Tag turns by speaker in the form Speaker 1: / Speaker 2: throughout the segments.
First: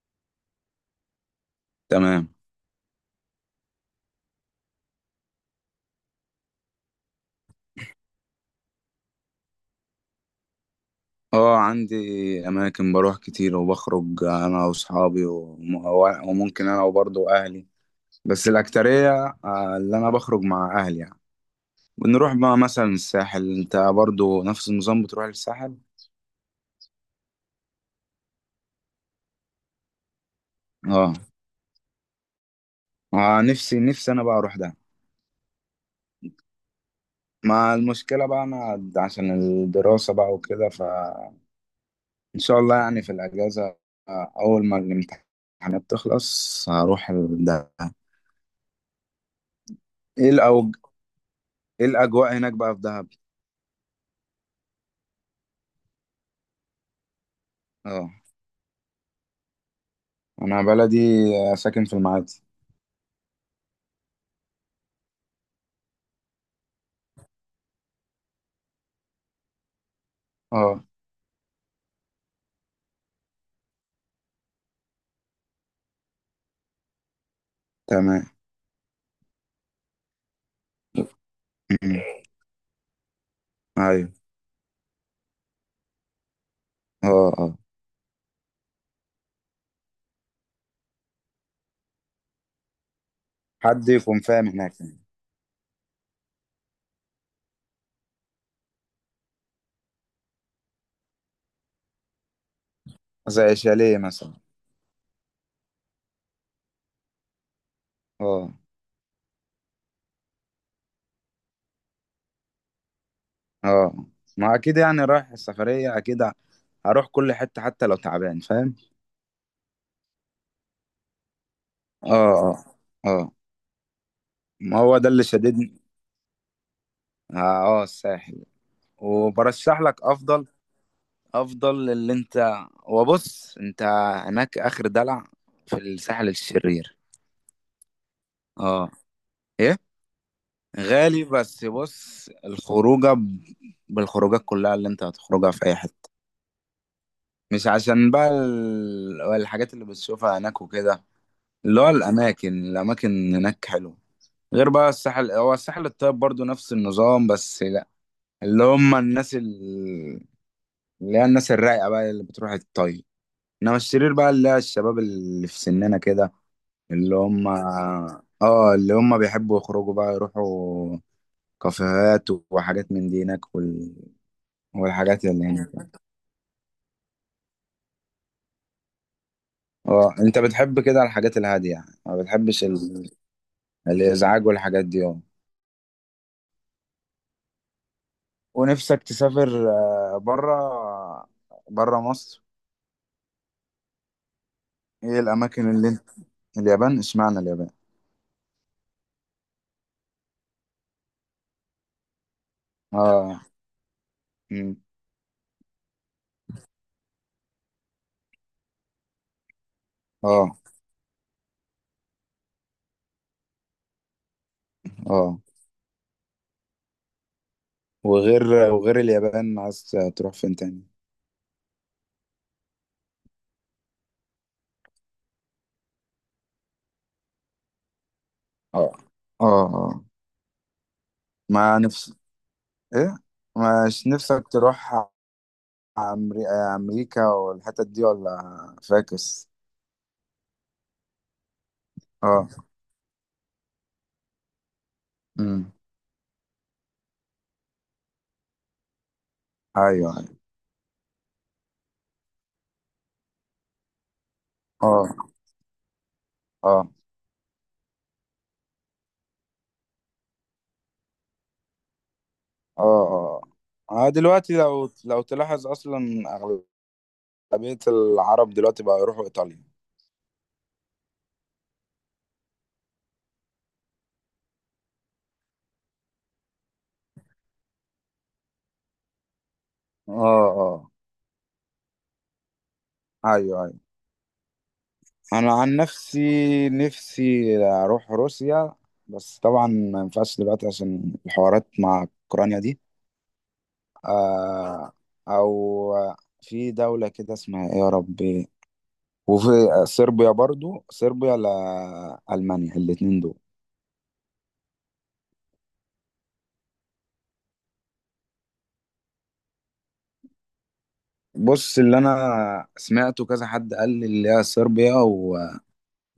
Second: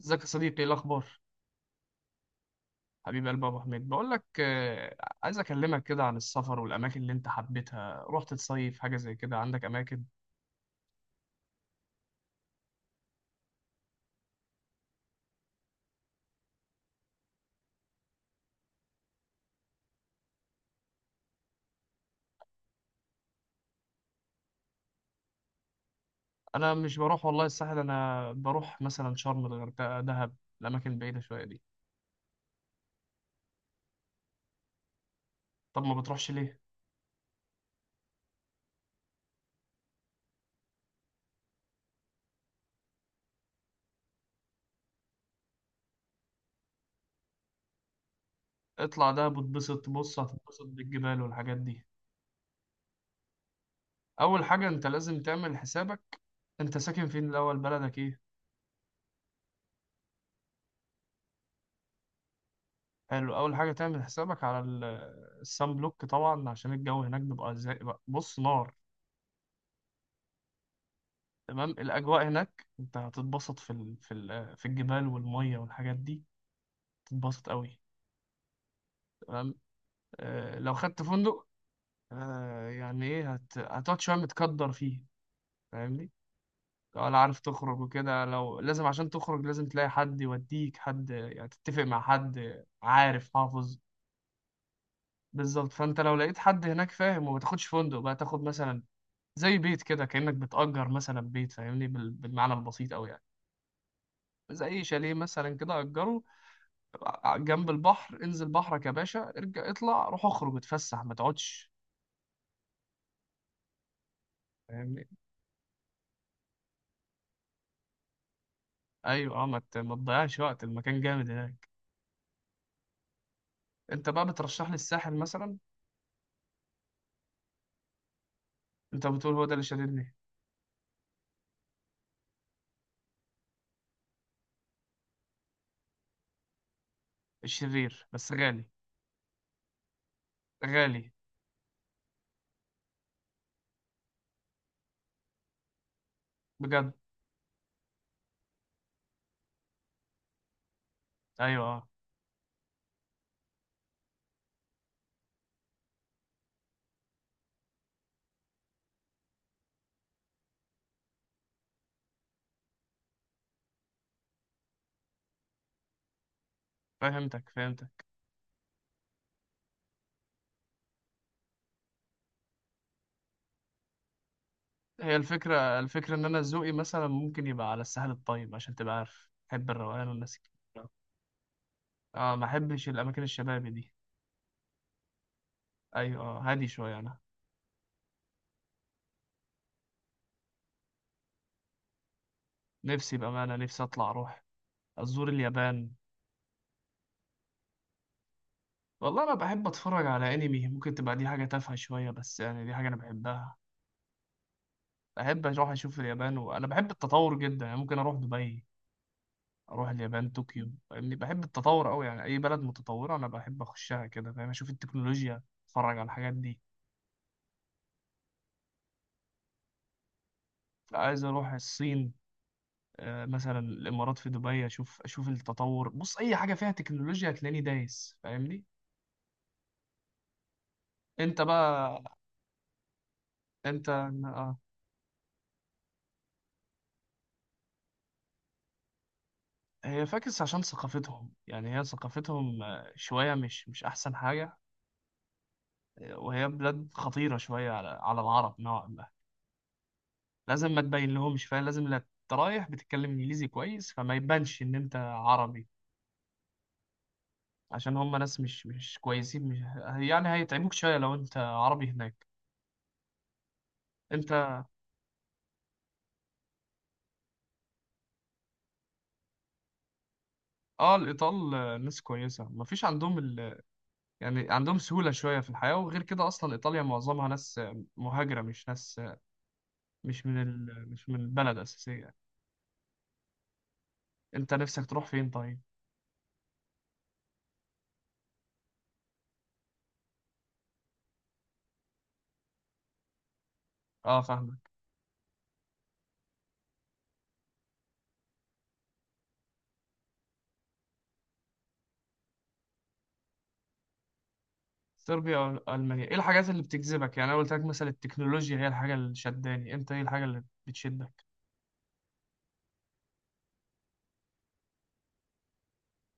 Speaker 1: ازيك يا صديقي، ايه الاخبار؟
Speaker 2: تمام.
Speaker 1: حبيب قلبي ابو حميد، بقول لك عايز اكلمك كده عن السفر والاماكن اللي انت حبيتها. رحت تصيف حاجه زي كده؟ عندك اماكن؟
Speaker 2: اه، عندي اماكن بروح كتير وبخرج انا واصحابي وممكن انا وبرضه اهلي، بس الاكترية اللي انا بخرج مع اهلي يعني. بنروح بقى مثلا الساحل. انت برضه نفس النظام، بتروح للساحل؟
Speaker 1: انا مش بروح والله الساحل، انا بروح مثلا شرم، الغردقه، دهب، الاماكن
Speaker 2: اه،
Speaker 1: البعيده شويه دي.
Speaker 2: نفسي نفسي انا بقى اروح ده.
Speaker 1: طب ما بتروحش ليه؟
Speaker 2: مع المشكلة بقى انا عشان الدراسة بقى وكده، فان شاء الله يعني في الاجازة. اول ما الامتحانات تخلص هروح ده.
Speaker 1: اطلع دهب وتبسط. بص
Speaker 2: ايه
Speaker 1: هتتبسط
Speaker 2: الأوج...
Speaker 1: بالجبال والحاجات دي.
Speaker 2: ايه الاجواء هناك بقى في دهب؟
Speaker 1: اول حاجه انت لازم تعمل حسابك. انت ساكن فين الاول؟ بلدك
Speaker 2: اه،
Speaker 1: ايه؟
Speaker 2: انا بلدي ساكن في المعادي.
Speaker 1: حلو، اول حاجه تعمل حسابك على السان بلوك طبعا، عشان الجو هناك بيبقى زي، بص، نار.
Speaker 2: اه،
Speaker 1: تمام. الأجواء هناك أنت هتتبسط في الجبال والمية والحاجات دي، تتبسط قوي.
Speaker 2: تمام.
Speaker 1: تمام. آه لو خدت فندق،
Speaker 2: أمم.
Speaker 1: آه يعني إيه، هتقعد
Speaker 2: ايوه،
Speaker 1: شوية متقدر فيه، فاهمني؟
Speaker 2: اه،
Speaker 1: ولا عارف
Speaker 2: اه،
Speaker 1: تخرج وكده؟ لو لازم عشان تخرج لازم تلاقي حد يوديك، حد يعني تتفق مع حد عارف حافظ.
Speaker 2: حد يكون فاهم هناك يعني.
Speaker 1: بالظبط. فأنت لو لقيت حد هناك فاهم، وما تاخدش فندق بقى، تاخد مثلا زي بيت كده، كأنك بتأجر مثلا بيت، فاهمني، بالمعنى البسيط أوي يعني.
Speaker 2: زي شاليه مثلا.
Speaker 1: زي شاليه مثلا كده أجره جنب البحر. انزل
Speaker 2: اه،
Speaker 1: بحرك يا باشا، ارجع اطلع، روح اخرج اتفسح، ما تقعدش،
Speaker 2: اه، ما اكيد يعني
Speaker 1: فاهمني؟
Speaker 2: رايح السفرية، اكيد هروح كل حتة حتى لو تعبان فاهم.
Speaker 1: ايوه، اه، ما تضيعش وقت. المكان جامد هناك.
Speaker 2: اه، اه، اه،
Speaker 1: انت بقى بترشح لي
Speaker 2: ما هو ده
Speaker 1: الساحل
Speaker 2: اللي
Speaker 1: مثلا؟
Speaker 2: شددني. اه، الساحل.
Speaker 1: انت بتقول هو ده اللي
Speaker 2: وبرشح لك
Speaker 1: شددني.
Speaker 2: افضل، افضل اللي انت، وبص انت هناك اخر دلع في الساحل الشرير.
Speaker 1: الشرير بس غالي،
Speaker 2: اه، ايه،
Speaker 1: غالي
Speaker 2: غالي بس بص بالخروجات كلها اللي انت هتخرجها في اي حتة.
Speaker 1: بجد.
Speaker 2: مش عشان بقى الحاجات اللي بتشوفها هناك وكده،
Speaker 1: ايوه،
Speaker 2: اللي
Speaker 1: اه.
Speaker 2: هو الاماكن، الاماكن هناك حلوة. غير بقى الساحل، هو الساحل الطيب برضو نفس النظام، بس لا، اللي هم الناس ال- اللي هي الناس الرايقة بقى اللي بتروح الطيب. انما الشرير بقى اللي هي الشباب اللي في سننا كده. اللي هم
Speaker 1: فهمتك.
Speaker 2: اه، اللي هم بيحبوا يخرجوا بقى، يروحوا كافيهات وحاجات من دي هناك،
Speaker 1: هي
Speaker 2: والحاجات اللي هنا.
Speaker 1: الفكره، الفكره ان انا ذوقي مثلا ممكن يبقى على الساحل الطيب، عشان تبقى عارف بحب الروقان
Speaker 2: اه،
Speaker 1: والناس
Speaker 2: انت بتحب
Speaker 1: الكتير.
Speaker 2: كده الحاجات الهادية يعني، ما
Speaker 1: اه، ما
Speaker 2: بتحبش
Speaker 1: احبش الاماكن الشبابي دي.
Speaker 2: الازعاج والحاجات دي، اه.
Speaker 1: ايوه، هادي شويه انا.
Speaker 2: ونفسك تسافر بره، بره مصر.
Speaker 1: نفسي بامانه، نفسي اطلع اروح
Speaker 2: ايه
Speaker 1: ازور
Speaker 2: الاماكن اللي
Speaker 1: اليابان.
Speaker 2: انت اليابان، اشمعنى اليابان؟
Speaker 1: والله انا بحب اتفرج على انمي، ممكن تبقى دي حاجه تافهه شويه، بس يعني دي حاجه انا
Speaker 2: اه.
Speaker 1: بحبها.
Speaker 2: مم.
Speaker 1: بحب اروح اشوف اليابان، وانا بحب التطور جدا. يعني ممكن اروح دبي، اروح اليابان،
Speaker 2: اه،
Speaker 1: طوكيو، فاهمني؟ بحب التطور قوي، يعني اي بلد متطوره انا بحب اخشها كده، فاهم؟ اشوف
Speaker 2: اه،
Speaker 1: التكنولوجيا، اتفرج على الحاجات دي.
Speaker 2: وغير وغير اليابان عايز تروح فين تاني؟
Speaker 1: عايز اروح الصين، مثلا الامارات، في دبي، اشوف التطور. بص اي حاجه فيها تكنولوجيا هتلاقيني دايس، فاهمني؟
Speaker 2: اه، اه، اه،
Speaker 1: انت
Speaker 2: ما
Speaker 1: بقى
Speaker 2: نفس ايه،
Speaker 1: انت،
Speaker 2: مش نفسك
Speaker 1: آه.
Speaker 2: تروح امريكا والحتت دي ولا فاكس؟
Speaker 1: هي فاكس عشان ثقافتهم، يعني هي
Speaker 2: اه،
Speaker 1: ثقافتهم شوية مش أحسن حاجة.
Speaker 2: امم،
Speaker 1: وهي بلاد خطيرة شوية على العرب نوعا ما.
Speaker 2: ايوه، ايوه،
Speaker 1: لازم ما تبين لهمش، فاهم؟ لازم لا، أنت رايح بتتكلم إنجليزي كويس فما يبانش إن أنت
Speaker 2: أه،
Speaker 1: عربي.
Speaker 2: اه،
Speaker 1: عشان هم ناس مش كويسين، مش يعني هيتعبوك شوية لو أنت عربي هناك.
Speaker 2: اه، اه،
Speaker 1: أنت
Speaker 2: دلوقتي لو تلاحظ اصلا اغلبيه العرب دلوقتي بقى يروحوا ايطاليا.
Speaker 1: آه الإيطال، ناس كويسة مفيش عندهم ال... يعني عندهم سهولة شوية في الحياة. وغير كده أصلا إيطاليا معظمها ناس مهاجرة، مش ناس
Speaker 2: اه، اه،
Speaker 1: مش من البلد أساسية.
Speaker 2: ايوه، ايوه،
Speaker 1: انت نفسك تروح فين
Speaker 2: انا
Speaker 1: طيب؟
Speaker 2: عن نفسي، نفسي اروح روسيا، بس طبعا ما ينفعش دلوقتي عشان الحوارات مع اوكرانيا دي.
Speaker 1: اه، فاهمك.
Speaker 2: آه او، في دولة كده اسمها ايه يا ربي؟ وفي صربيا، برضو صربيا، لألمانيا، الاتنين دول.
Speaker 1: صربيا او المانيا، ايه الحاجات اللي بتجذبك؟ يعني انا قلت لك مثلا التكنولوجيا هي الحاجه اللي شداني، انت ايه الحاجه اللي بتشدك؟
Speaker 2: بص، اللي انا سمعته كذا حد قال لي، اللي هي صربيا،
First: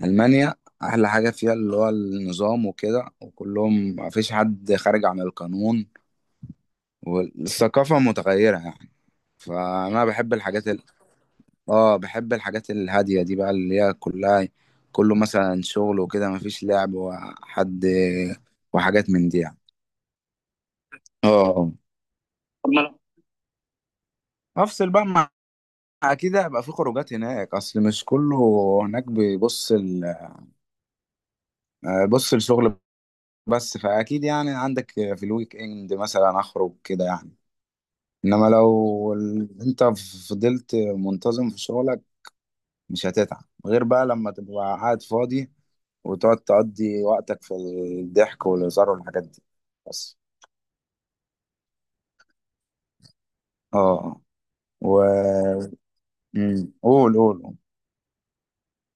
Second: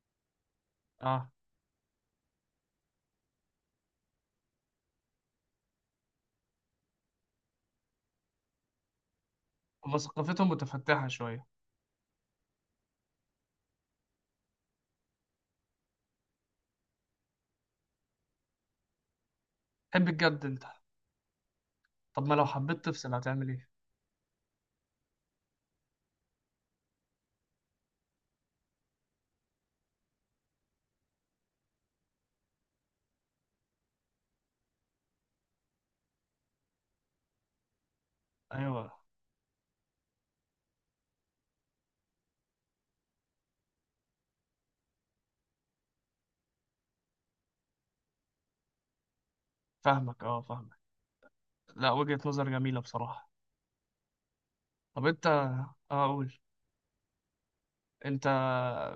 Speaker 2: ألمانيا، أحلى
Speaker 1: اه.
Speaker 2: حاجة فيها اللي هو النظام وكده، وكلهم مفيش حد خارج عن القانون، والثقافة متغيرة يعني.
Speaker 1: هما
Speaker 2: فأنا بحب
Speaker 1: ثقافتهم متفتحه شويه.
Speaker 2: آه، بحب الحاجات الهادية دي بقى، اللي هي كلها كله مثلا شغل وكده، مفيش لعب وحد وحاجات من دي يعني.
Speaker 1: تحب الجد انت؟
Speaker 2: آه،
Speaker 1: طب ما لو
Speaker 2: طب ما
Speaker 1: حبيت
Speaker 2: أنا-
Speaker 1: تفصل هتعمل ايه؟
Speaker 2: أفصل بقى مع، أكيد هيبقى في خروجات هناك، أصل مش كله هناك بيبص بص، الشغل. بس فأكيد يعني عندك في الويك إند مثلا أخرج كده يعني. انما
Speaker 1: ايوه،
Speaker 2: لو انت فضلت منتظم في شغلك، مش هتتعب غير بقى لما تبقى قاعد فاضي وتقعد تقضي وقتك في الضحك والهزار والحاجات دي. بس،
Speaker 1: فاهمك، اه فاهمك. لا، وجهه نظر جميله بصراحه.
Speaker 2: اه، آه. و،
Speaker 1: طب انت، اه قول.
Speaker 2: مم. قول، قول، قول.
Speaker 1: انت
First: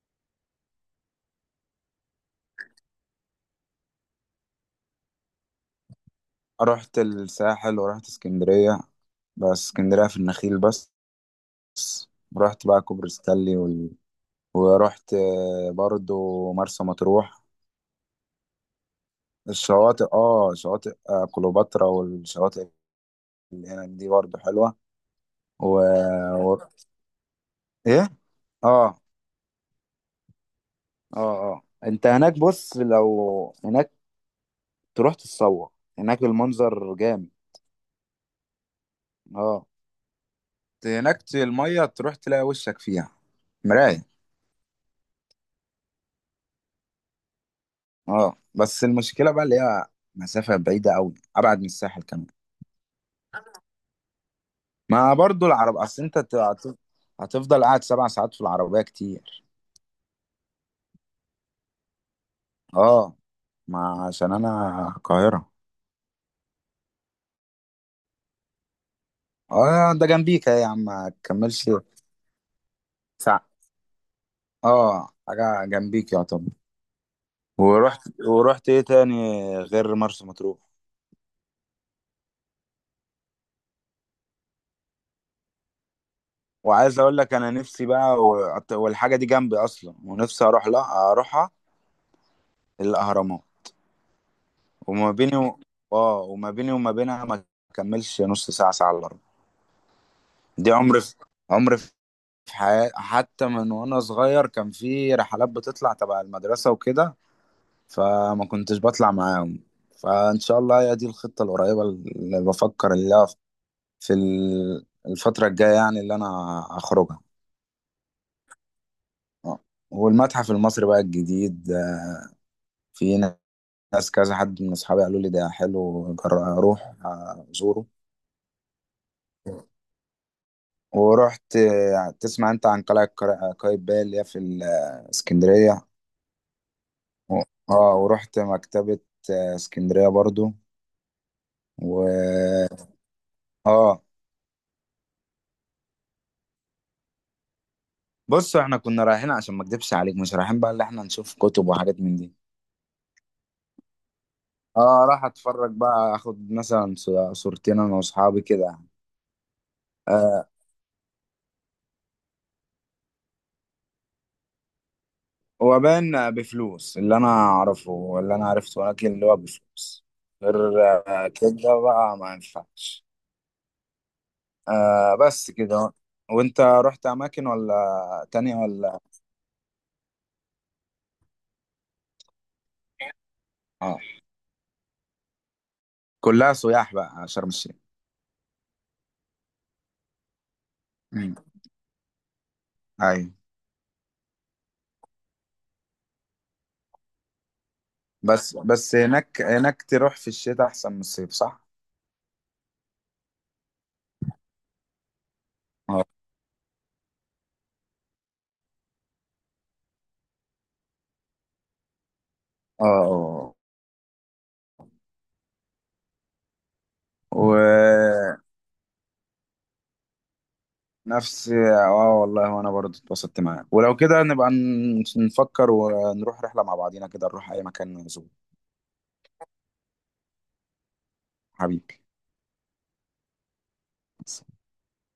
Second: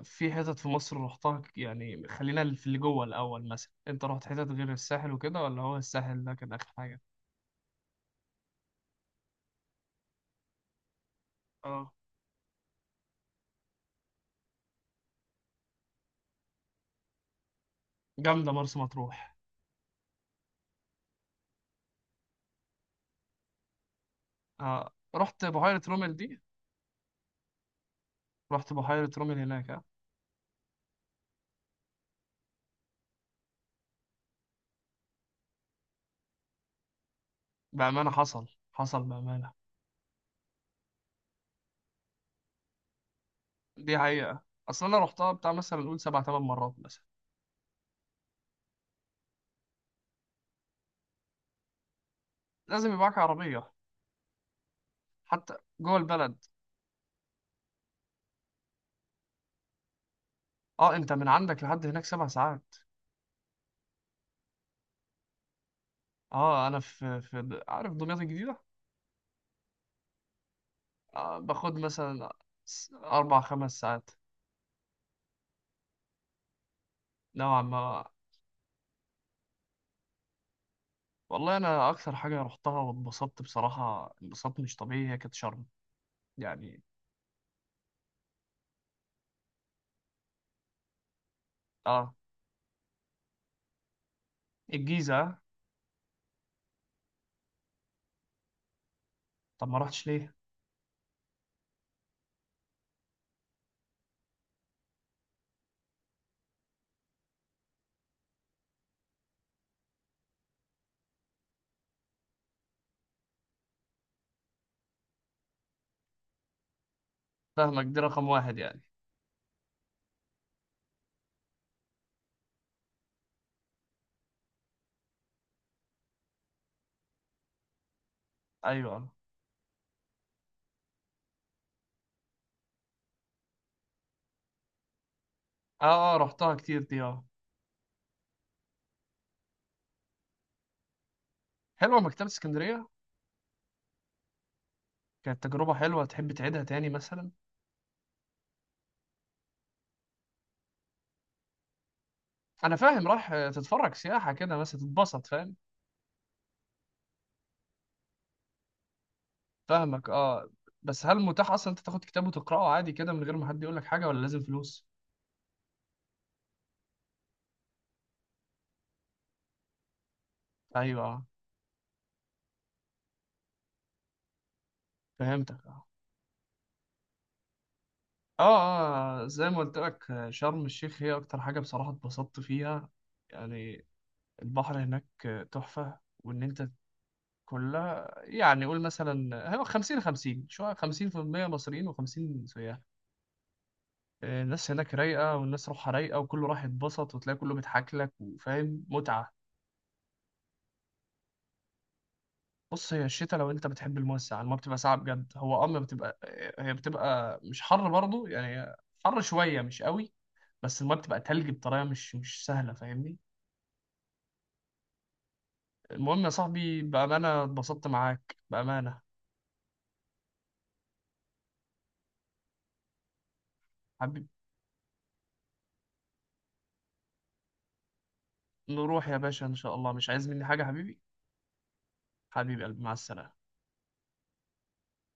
Speaker 1: في حتت في مصر رحتها؟ يعني خلينا في اللي جوه الاول. مثلا انت رحت حتت غير الساحل وكده، ولا هو الساحل ده كان اخر
Speaker 2: رحت
Speaker 1: حاجه؟
Speaker 2: الساحل ورحت اسكندرية، بس اسكندرية في النخيل بس.
Speaker 1: اه،
Speaker 2: رحت بقى كوبري ستانلي ورحت برضو مرسى مطروح.
Speaker 1: جامده مرسى مطروح.
Speaker 2: الشواطئ اه شواطئ كليوباترا، والشواطئ هناك دي برضو حلوة.
Speaker 1: آه رحت
Speaker 2: و...
Speaker 1: بحيرة رومل دي؟
Speaker 2: و... ايه
Speaker 1: رحت
Speaker 2: اه،
Speaker 1: بحيرة رومل هناك، آه.
Speaker 2: اه، اه، انت هناك، بص، لو هناك تروح تتصور، هناك المنظر جامد.
Speaker 1: بأمانة، حصل بأمانة.
Speaker 2: اه، المية تروح تلاقي وشك فيها
Speaker 1: دي
Speaker 2: مراية.
Speaker 1: حقيقة. أصل أنا رحتها بتاع مثلا نقول 7 8 مرات مثلا.
Speaker 2: اه، بس المشكلة بقى اللي هي مسافة بعيدة أوي، أبعد من الساحل كمان.
Speaker 1: لازم يبقى معاك عربية
Speaker 2: ما برضو
Speaker 1: حتى
Speaker 2: العرب،
Speaker 1: جوه
Speaker 2: أصل أنت
Speaker 1: البلد.
Speaker 2: هتفضل قاعد 7 ساعات في العربية كتير.
Speaker 1: أه أنت من عندك لحد هناك 7 ساعات؟
Speaker 2: اه، ما عشان أنا القاهرة.
Speaker 1: أه، أنا في عارف دمياط الجديدة.
Speaker 2: اه، ده جنبيك أهي يا عم، ما
Speaker 1: آه
Speaker 2: تكملش
Speaker 1: باخد مثلا أربع
Speaker 2: ساعة.
Speaker 1: خمس ساعات
Speaker 2: اه، حاجة جنبيك يعتبر.
Speaker 1: نوعا ما.
Speaker 2: ورحت ايه تاني غير مرسى مطروح؟
Speaker 1: والله أنا أكثر حاجة رحتها واتبسطت بصراحة، انبساط مش طبيعي، هي كانت شرم يعني.
Speaker 2: وعايز اقول لك انا نفسي بقى والحاجه دي جنبي اصلا، ونفسي اروح، لا اروحها،
Speaker 1: أه،
Speaker 2: الاهرامات. وما بيني
Speaker 1: الجيزة.
Speaker 2: و... اه، وما بيني وما بينها ما كملش نص ساعه، ساعه الا ربع.
Speaker 1: طب ما رحتش ليه؟
Speaker 2: دي عمري في حياتي، حتى من وانا صغير كان في رحلات بتطلع تبع المدرسه وكده، فما كنتش بطلع معاهم. فان شاء الله هي دي الخطه القريبه اللي بفكر في الفتره الجايه يعني اللي انا اخرجها.
Speaker 1: فاهمك، دي رقم واحد يعني.
Speaker 2: آه. والمتحف المصري بقى الجديد، في ناس، كذا حد من اصحابي قالوا لي ده حلو، اروح ازوره.
Speaker 1: ايوه،
Speaker 2: ورحت، تسمع انت عن قلعة قايتباي، اللي هي في اسكندرية؟
Speaker 1: اه رحتها كتير دي، اه.
Speaker 2: و- اه، ورحت مكتبة اسكندرية برضو.
Speaker 1: حلوه مكتبه
Speaker 2: و،
Speaker 1: اسكندريه.
Speaker 2: اه،
Speaker 1: كانت تجربه حلوه، تحب تعيدها تاني مثلا؟
Speaker 2: بص احنا كنا رايحين عشان ما اكدبش عليك، مش رايحين بقى اللي احنا نشوف كتب وحاجات من دي.
Speaker 1: انا فاهم، راح تتفرج سياحه كده مثلا،
Speaker 2: اه، راح
Speaker 1: تتبسط، فاهم.
Speaker 2: اتفرج بقى، اخد مثلا صورتين انا واصحابي كده.
Speaker 1: فاهمك، اه.
Speaker 2: آه،
Speaker 1: بس هل متاح اصلا انت تاخد كتاب وتقراه عادي كده، من غير ما حد يقول لك حاجه؟ ولا لازم فلوس؟
Speaker 2: هو باين بفلوس، اللي انا اعرفه، اللي انا عرفته، ولكن اللي هو بفلوس غير،
Speaker 1: ايوه، اه.
Speaker 2: كده بقى ما ينفعش. آه، بس
Speaker 1: فهمتك، اه.
Speaker 2: كده. وانت رحت اماكن ولا تانية ولا؟
Speaker 1: اه زي ما قلت لك، شرم الشيخ هي اكتر حاجه بصراحه اتبسطت فيها يعني.
Speaker 2: آه.
Speaker 1: البحر هناك تحفه. وان
Speaker 2: كلها
Speaker 1: انت
Speaker 2: سياح بقى شرم الشيخ.
Speaker 1: كلها يعني، قول مثلا هيبقى 50 50 شوية،
Speaker 2: امم،
Speaker 1: 50% مصريين و50 سياح.
Speaker 2: ايوه.
Speaker 1: الناس هناك رايقة، والناس روحها رايقة، وكله راح يتبسط، وتلاقي كله بيضحك لك،
Speaker 2: بس
Speaker 1: وفاهم
Speaker 2: بس
Speaker 1: متعة.
Speaker 2: هناك تروح في الشتاء احسن من الصيف صح؟
Speaker 1: بص هي الشتاء، لو انت بتحب المياه الساقعة، المياه بتبقى ساقعة بجد. هو اه، ما
Speaker 2: اه،
Speaker 1: بتبقى، هي بتبقى مش حر برضه يعني، حر شوية مش قوي، بس المياه بتبقى تلج بطريقة مش سهلة، فاهمني؟
Speaker 2: اه،
Speaker 1: المهم يا صاحبي، بأمانة اتبسطت معاك،
Speaker 2: ونفس
Speaker 1: بأمانة.
Speaker 2: اه، والله وانا برضه اتبسطت معاك، ولو كده
Speaker 1: حبيبي،
Speaker 2: نبقى نفكر ونروح رحلة مع بعضينا كده، نروح اي مكان نزور.
Speaker 1: نروح يا باشا إن شاء الله. مش عايز مني حاجة حبيبي؟
Speaker 2: حبيبي.
Speaker 1: حبيبي قلبي، مع السلامة.